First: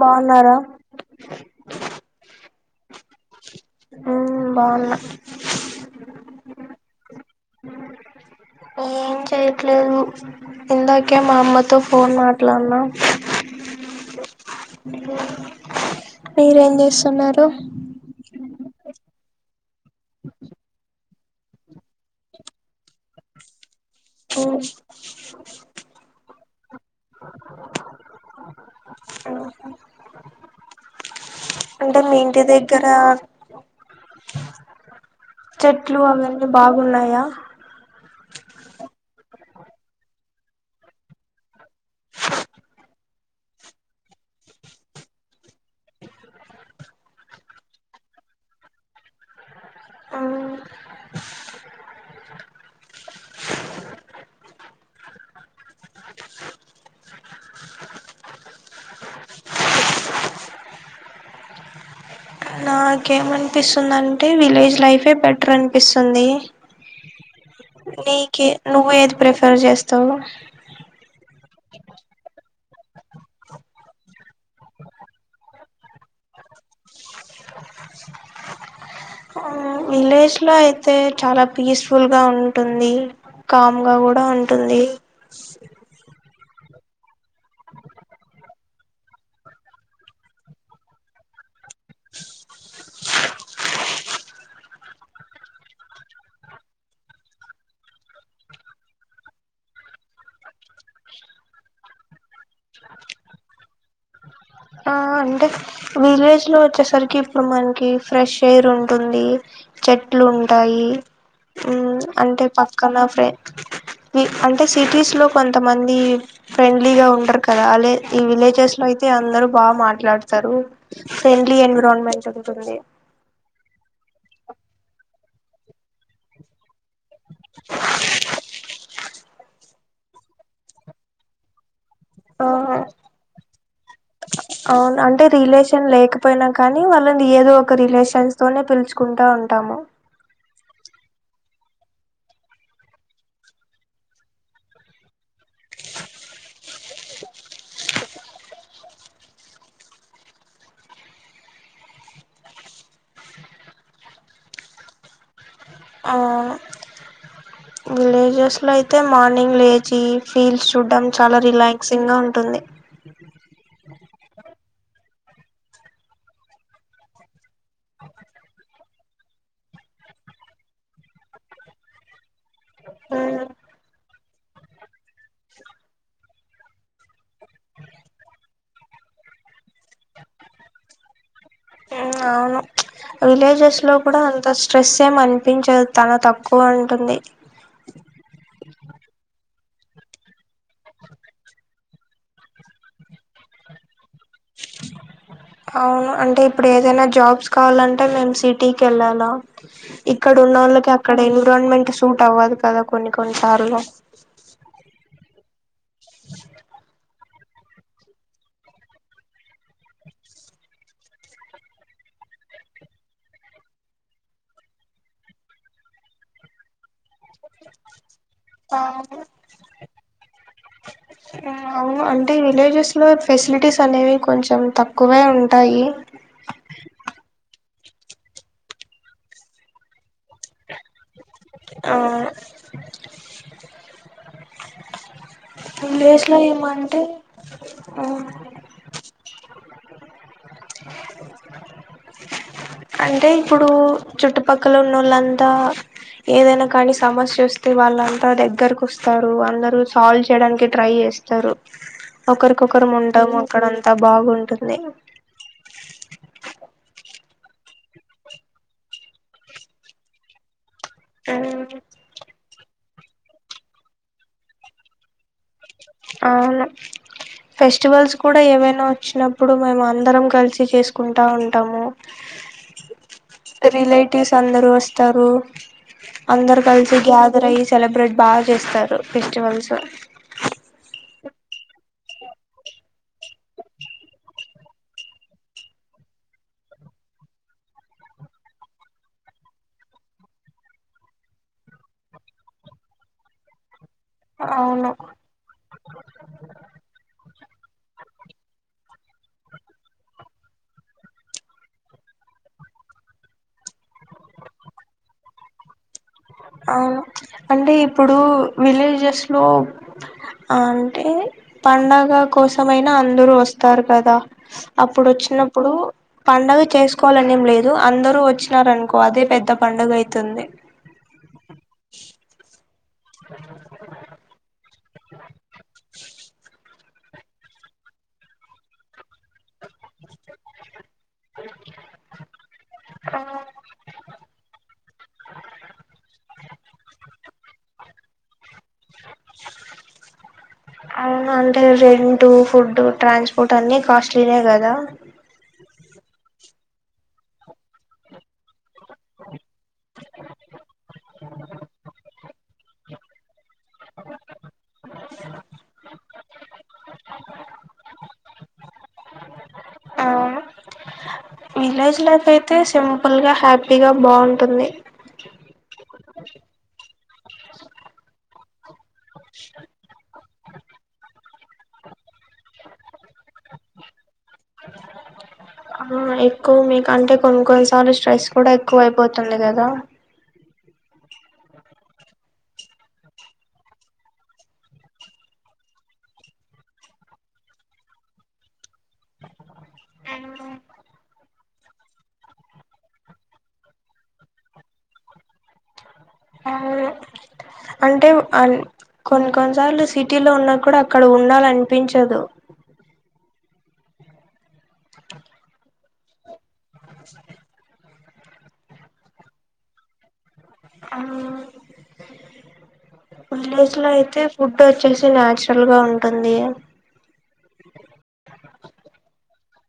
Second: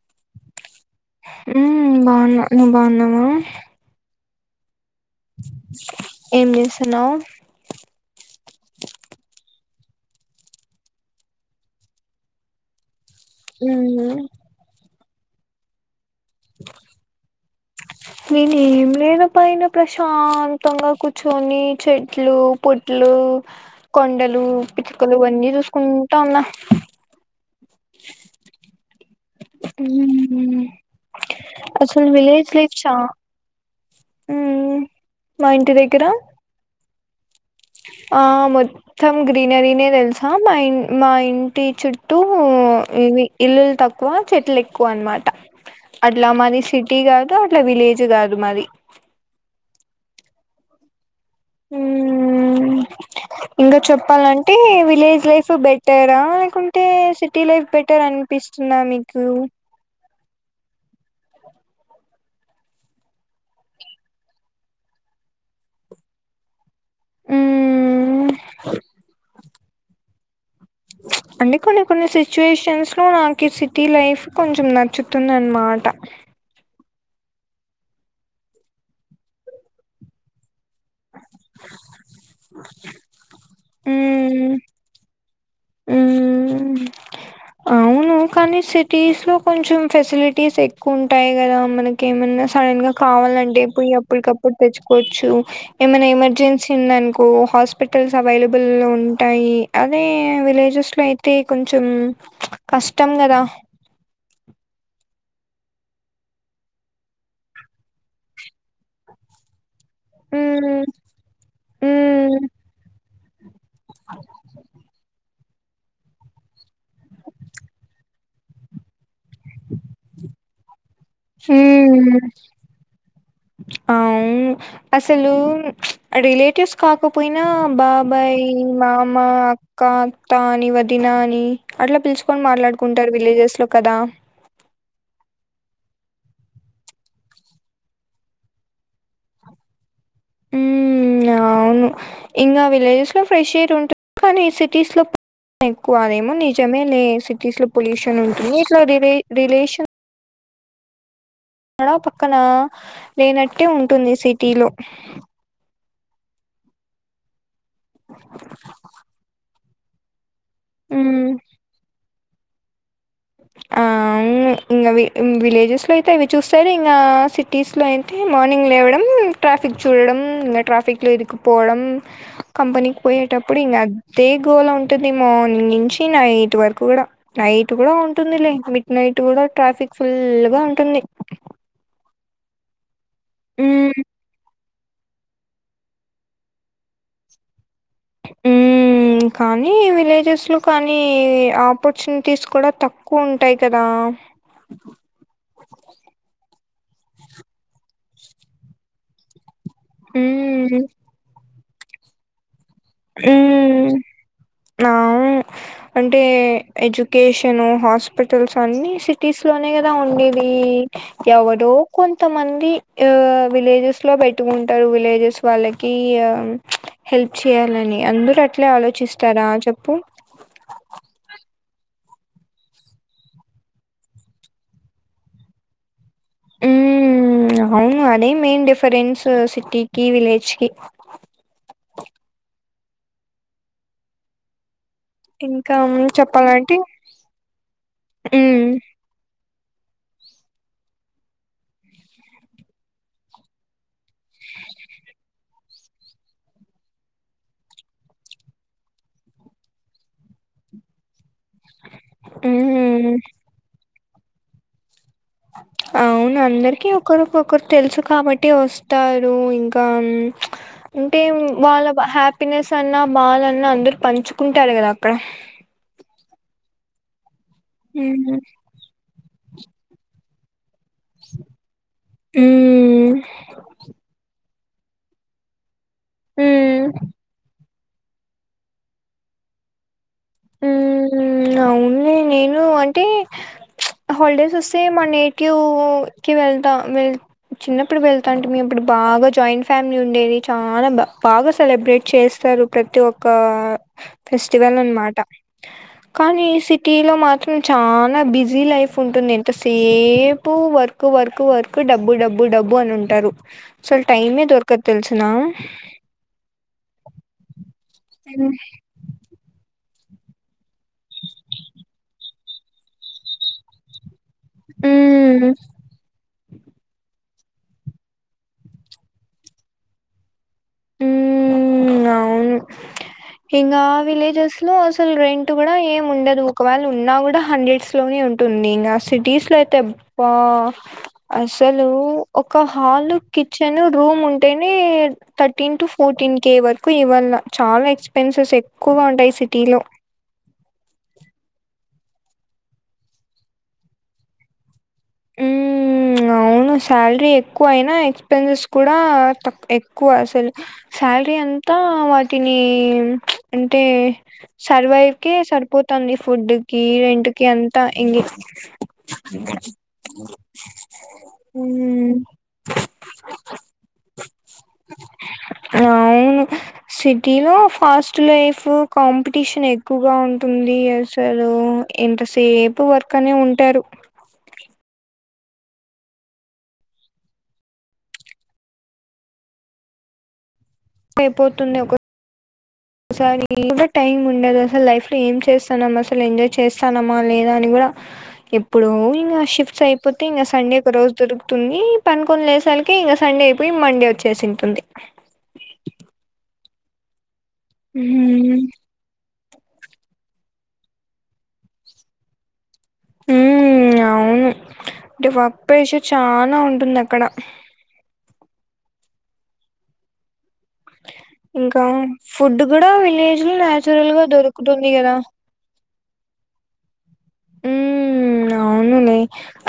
బాగున్నారా ఉ బావున నువ్వు బాగున్నావా ఉ బావునా ఏంచేస్తున్నావ్ ఏం చెయట్లేదు ఇందాకే మా అమ్మతో ఫోన్ మాట్లాడినా ఉ మీ మీరు ఏం చేస్తున్నారు నేనే ఏం లేదు పైన ప్రశాంతంగా కూర్చొని చెట్లు పొట్లు కొండలు పిచ్చకలువన్నీ చూసుకుంటా ఉన్నా అంటే అసలు మీ ఇంటి విలేజ్ లైఫ్ దగ్గర చా హ్మ్ మా ఇంటి చెట్లు దగ్గర అవన్నీ బాగున్నాయి ఆ మొత్తం గ్రీనరీనే తెలుసా మా మా ఇంటి చుట్టూ ఇల్లులు తక్కువ చెట్లు ఎక్కువ అనమాట అట్లా మరి సిటీ కాదు అట్లా విలేజ్ కాదు మరి అ ఇంకా చెప్పాలంటే విలేజ్ లైఫ్ బెటరా లేకుంటే సిటీ లైఫ్ బెటర్ అనిపిస్తుందా మీకు నాకేమనిపిస్తుంది అంటే విలేజ్ లైఫే బెటర్ అనిపిస్తుంది మ్మ్ నీక నువేది ప్రిఫర్ చేస్తావ్ చేస్తావ్ అంటే కొన్ని కొన్ని సిచ్యుయేషన్స్ లో నాకు ఈ సిటీ లైఫ్ కొంచెం నచ్చుతుందిన్నమాట విలేజెస్ లో అయితే చాలా పీస్ఫుల్ గా ఉంటుంది కా కూడా మ్మ్ ఉంటుంది మ్మ్ అవును కానీ సిటీస్ లో కొంచెం ఫెసిలిటీస్ ఎక్కువ ఉంటాయి కదా మనకి ఏమైన్నా సడన్ గా కావాలంటే పోయి అప్పటికప్పుడు తెచ్చుకోవచ్చు ఏమైనా ఎమర్జెన్సీ ఉందనుకో హాస్పిటల్స్ అవైలబుల్ ఉంటాయి అదే విలేజెస్ లో అయితే కొంచెం కష్ట కుందరా ఆ అంటే విలేజ్ లో వచ్చేసరికి ఇప్పుడు మనకి ఫ్రెష్ ఎయిర్ ఉంటుంది చెట్లు హ్మ్ ఉంటాయి హ్మ్ అంటే పక్కన ఫ్రే అంటే సిటీస్ లో కొంతమంది ఫ్రెండ్లీగా ఉండరు కదా అధే ఈ విలేజెస్ లో అయితే అందరు బా మాట్లాడతారు ఫ్రెండ్లీ హ్మ్ ఎన్విరాన్మెంట్ ఉంటుంది అవును అసలు రిలేటివ్స్ కాకపోయినా బాబాయ్ మా మా అక్క అత్తాని వదినాన్ని అట్లా పిలుచుకొని ఆ మాట్లాడుకుంటారు విలేజెస్ లో కదా పోయినా కానీ వాళ్ళను ఏదో ఒక రిలేషన్స్ తోనే పిలుచుకుంటా ఉంటాము హ్మ్ అవును ఇంకా విలేజెస్లో ఫ్రెష్ ఎయిర్ ఉంటుంది కానీ సిటీస్లో ఎక్కువ అదేమో నిజమే లే సిటీస్లో పొల్యూషన్ ఉంటుంది ఇట్లా రిలే రిలేషన్ మడ పక్కన లేనట్టే ఉంటుంది సిటీలో ఆ విలేజెస్ లో అయితే మార్నింగ్ లే చి ఫీల్డ్స్ చూడ్డం హ్మ్. చాలా రిలాక్సింగ్ గా ఉ టుంది ఆ మ్ ఇంకా విలేజెస్లో అయితే అవి చూస్తారు ఇంకా సిటీస్లో అయితే మార్నింగ్ లేవ్వడం ట్రాఫిక్ చూడడం ట్రాఫిక్లో ఇరికుపోవడం కంపెనీకి పోయేటప్పుడు ఇంగా అ అదే గోళ ఉంటది మార్నింగ్ నుంచి నైట్ వరకు కూడా నైట్ కూడా ఉంటుందిలే మిడ్ నైట్ కూడా ట్రాఫిక్ ఫుల్ గా ఉంటుంది అవును విలేజెస్ లో మ్మ్ కూడా అంతష్ట స్ట్రెస్ ఏమ అనిపించదు తను తక్కువ ఉంటుంది హ్మ్ కానీ విలేజెస్లో కానీ ఆపర్చునిటీస్ కూడా తక్కువ ఉంటాయి కదా అవును అంటే ఇప్పుడు ఏదైనా జాబ్స్ కావాలంటే మేము సిటీకి వెళ్ళాలా ఇక్కడ ఉన్న మ్మ్ వాళ్ళకి అక్కడ ఎన్విరాన్మెంట్ సూట్ అవ్వదు కదా కొన్ని కొన్ని సార్లు మ్మ్ నా అంటే ఎడ్యుకేషన్ [inaudible] హాస్పిటల్స్ అన్ని సిటీస్ లోనే కదా ఉండేవి ఎవరో కొంతమంది విలేజెస్ లో పెట్టుకుంటారు విలేజెస్ వాళ్ళకి హెల్ప్ చే చేయాలని అందరుూ అట్లే ఆలోచిస్తారా చెప్పు అవును అంటే విలేజెస్ లో ఫెసిలిటీస్ అనేవి కొంచెం తక్కువే ఉంటాయి ఉమ్ అవును అదే మెయిన్ డిఫరెన్స్ సిటీకి ఈ విలేజ్ కి ఆ [inaudible] ఇంకానూ విలేజ్ లో చెప్పాలంటె ఏమంటే ఊ అంటే ఇప్పుడూ చుట్టుపక్కల ఉన్నోళ్ళంతా ఏదైనా కానీ సమస్య వస్తే వాళ్ళంతా దగ్గరకొ స్తారూ అందరూ సాల్వ్ చేయడానికి ట్రై చేస్ చేస్తారు తరు ఒకరికొకరం ఉమ్ ఉంటాము అక్కడంత్ త బాగుంటుంది అవ్ను అందరికి ఒకరికొకరు తెల్సు కాబట్టి వస్తారూ ఇంకా అంటే వాళ్ళ హ్యాపినెస్ కన్నా బాధన్నా అందురు పంచుకుంటారు కదా అక్కడ అవును ఫెస్టివల్స్ కూడ ఉమ్ ఏవైనా వచ్చినప్ ఇప్పుడు మేమ్ అందరం కల్సి చేసుకుం కుంటా ఉంటాము ఉమ్ రిలేటివ్స్ అందర్ రొస్తారూ అందర్ ఉమ్ కల్సి గ్యాదర్ ఐ సెలబ్రేట్ బా చేస్తారు ఫెస్టివల్స్ ఊ అవ్ను నేనూ అంటే హాల్డేస్ వస్తే మా నేటివ్ కి వెళ్తా వె చిన్నప్పుడు వెళ్తాంటిమి అప్పుడు బాగా జాయింట్ ఫ్యామిలీ ఉండేది చాలా బా బాగా సెలబ్రేట్ చేస్తారు ప్రతి ఒక్క ఫెస్టివల్ అవును అన్మాట కానీ సిటీలొ మాత్రం చాన బిజీ లైఫ్ ఉంటుంది ఎంత సేపు వర్కు వర్కు వర్కు డబ్బు డబ్బు డబ్బు అ నుంటారు సల్ టైమె దొర్కద్ తెల్సునా అవును అంటే ప్పుడూ విలేజస్లో అంటే పండగ కోసమయిన అందరూ వస్తారు కద మ్మ్ అప్పుడొచ్చినప్పుడు పండగ చేస్కోలనేం లేదు అందరూ వచ్చినారన్కొ అదే పెద్ద పండగ అయ్తుంది మ్మ్ [inaudible] అవును ఇంగా విలేజెస్ లో అసల్ రెంటు కూడ ఏమ్ ఉండదు ఒకవేల్ ఉన్నా కూడ హండ్రెడ్స్లోనె ఉంటుంది ఇంగ సిటీస్లొ అయితే అబ్బా అసలూ ఒక హాల్ కిచెన్ రూమ్ ఉంటేనే థర్టీన్ టు ఫోర్టీన్ కే వర్ ఇవన్న చాల ఎక్స్పెన్సెస్ ఎక్ అవును అంటే రెం ఫుడ్డు ట్రాన్స్పోర్ట్ అన్ని కాస్ట్లీనే కదా ఊ అవును సాలరీ ఎక్కువయ్నా ఎక్స్పెన్సె కూడా తక్ ఎక్ క్కువ అసల్ శాల్రీ అంతా వాటినీ అంటే సర్వైవ్కే సరిపోతాంది ఫుడ్ కీ రెంట్ కి అంత ఎంగె అవును విలేజ్ మ్మ్ లైఫ్ అయితే సింపుల్ గా హ్యాపీగా బాన్టుంది అవును సిటీలో ఫాస్ట్ లైఫ్ కాంపిటీషన్ ఎక్కువగా ఉంటుంది అసలు ఎంతసేపు వర్క్ అనే ఉంటారు ఆ ఎక్కువ మీకంటే కొన్ని కొన్నిసార్లు స్ట్రెస్ కూడ ఎక్కువ అపోతుంది కదా అయిపోతుంది ఒక ఒకసారి టైం ఉండదు అసలు లైఫ్ లో ఏం చేస్తానమా అసలు ఎంజాయ్ చేస్తానమా లేదా అని కూడా ఎప్పుడు ఇంకా షిఫ్ట్ అయిపోతే ఇంగ సండే ఒక రోజు దొరుకు పనికొన్ని లేసాలకే ఇంకా సండే అయిపోయి మండే వచ్చేసింటుంది అవును అంటే అ మ్మ్ కొన్ కొన్నిసార్లు సిటీలో ఉన్న కూడ అక్కడ ఉండాలనిపించదు ఉ అవును అంటే వర్క్ ప్రెజర్ చా ఉంటుంది అక్కడ ఇంకా ఫుడ్ కూడ విలేజ్ లో నాచురల్ గా దొరుకుతుంది కదా తుంది ఉ అవునులే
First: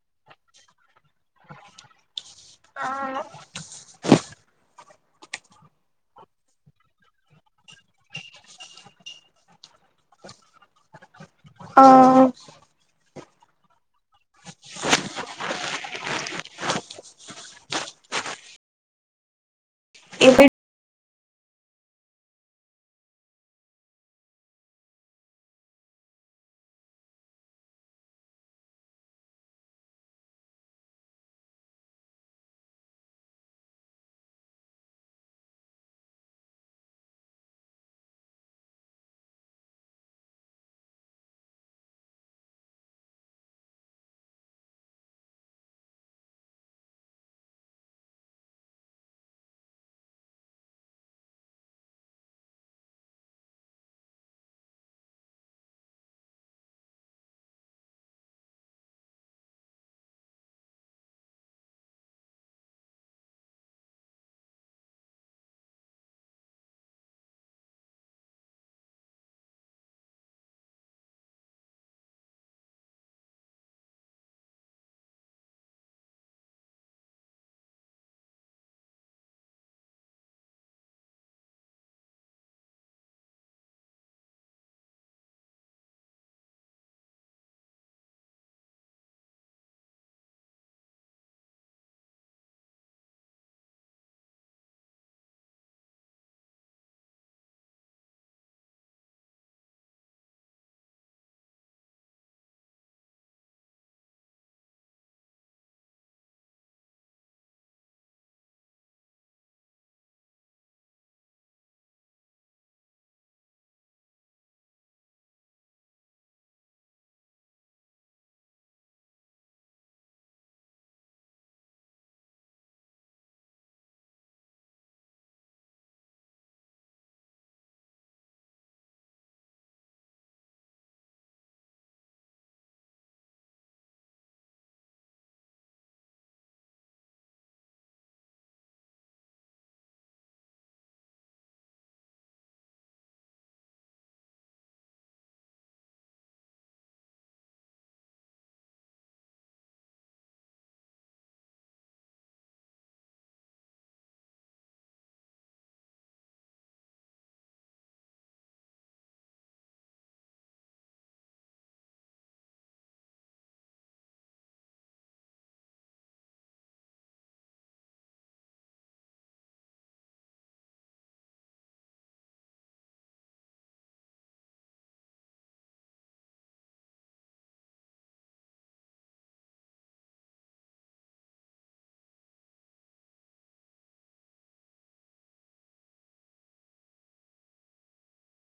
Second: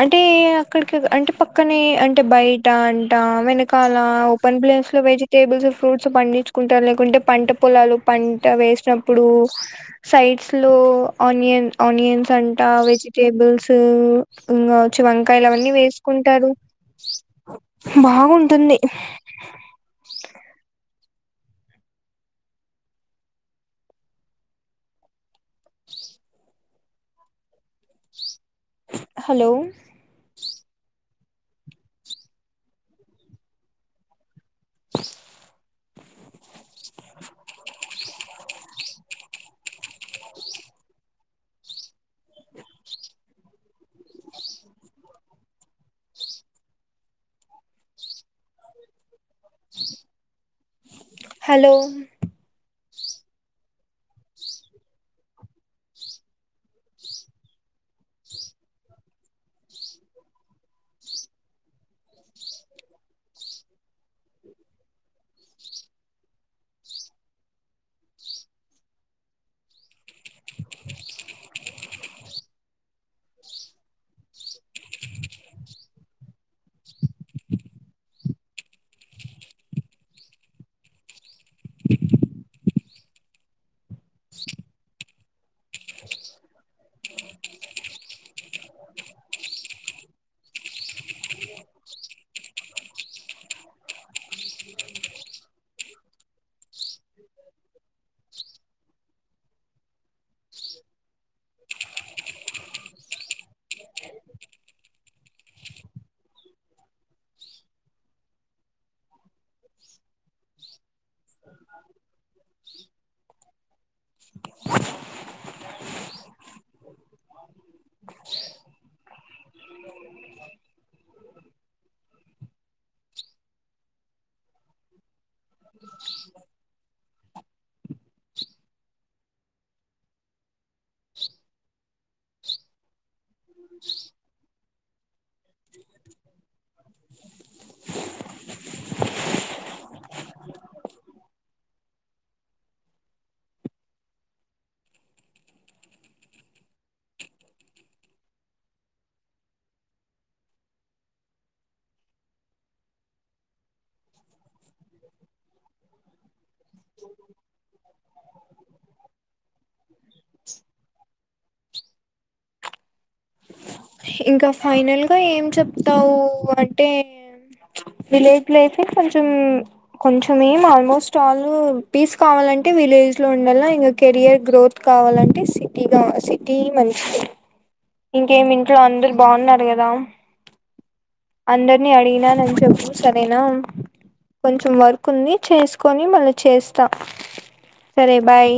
అంటే అక్కడికి అంటే పక్కనే అం అంటే బయట అంటా వెనకాల ఓపెన్ ప్లేస్ వెజిటేబుల్స్ ఫ్రూట్స్ పండించుకుంటారు లేకుంటే పంట పొలాలు పంట వేసినప్పుడు సైడ్స్ లో ఆనియన్ ఆ ఆనియన్స్ అం వెజిటేబుల్స్ ఇంకా వచ్చి వంకాయలు అవన్నీ వేసుకుం టరు బాగుంటుంది ఇవి హలో హలో అ [inaudible] ఇంకా ఫైనల్గా ఏం చెప్తావు అంటే ప్చ్ విలేజ్ లైఫ్ ఏ కొంచెం ఏం ఆల్మోస్ట్ ఆల్ పీస్ కావాలంటే విలేజ్ లో ఉండలా ఇంకా కెరియర్ గ్రోత్ కావాలంటే సిటీ కావ అంటే సిటీ మంచిది ఇంకేమి ఇంట్లో అందరు బాగున్నారు కదా అందరినీ అడిగినానని చెప్పు సరేనా కొంచెం వర్క్ ఉంది చేసుకొని మళ్ళీ చేస్తా సరే బాయ్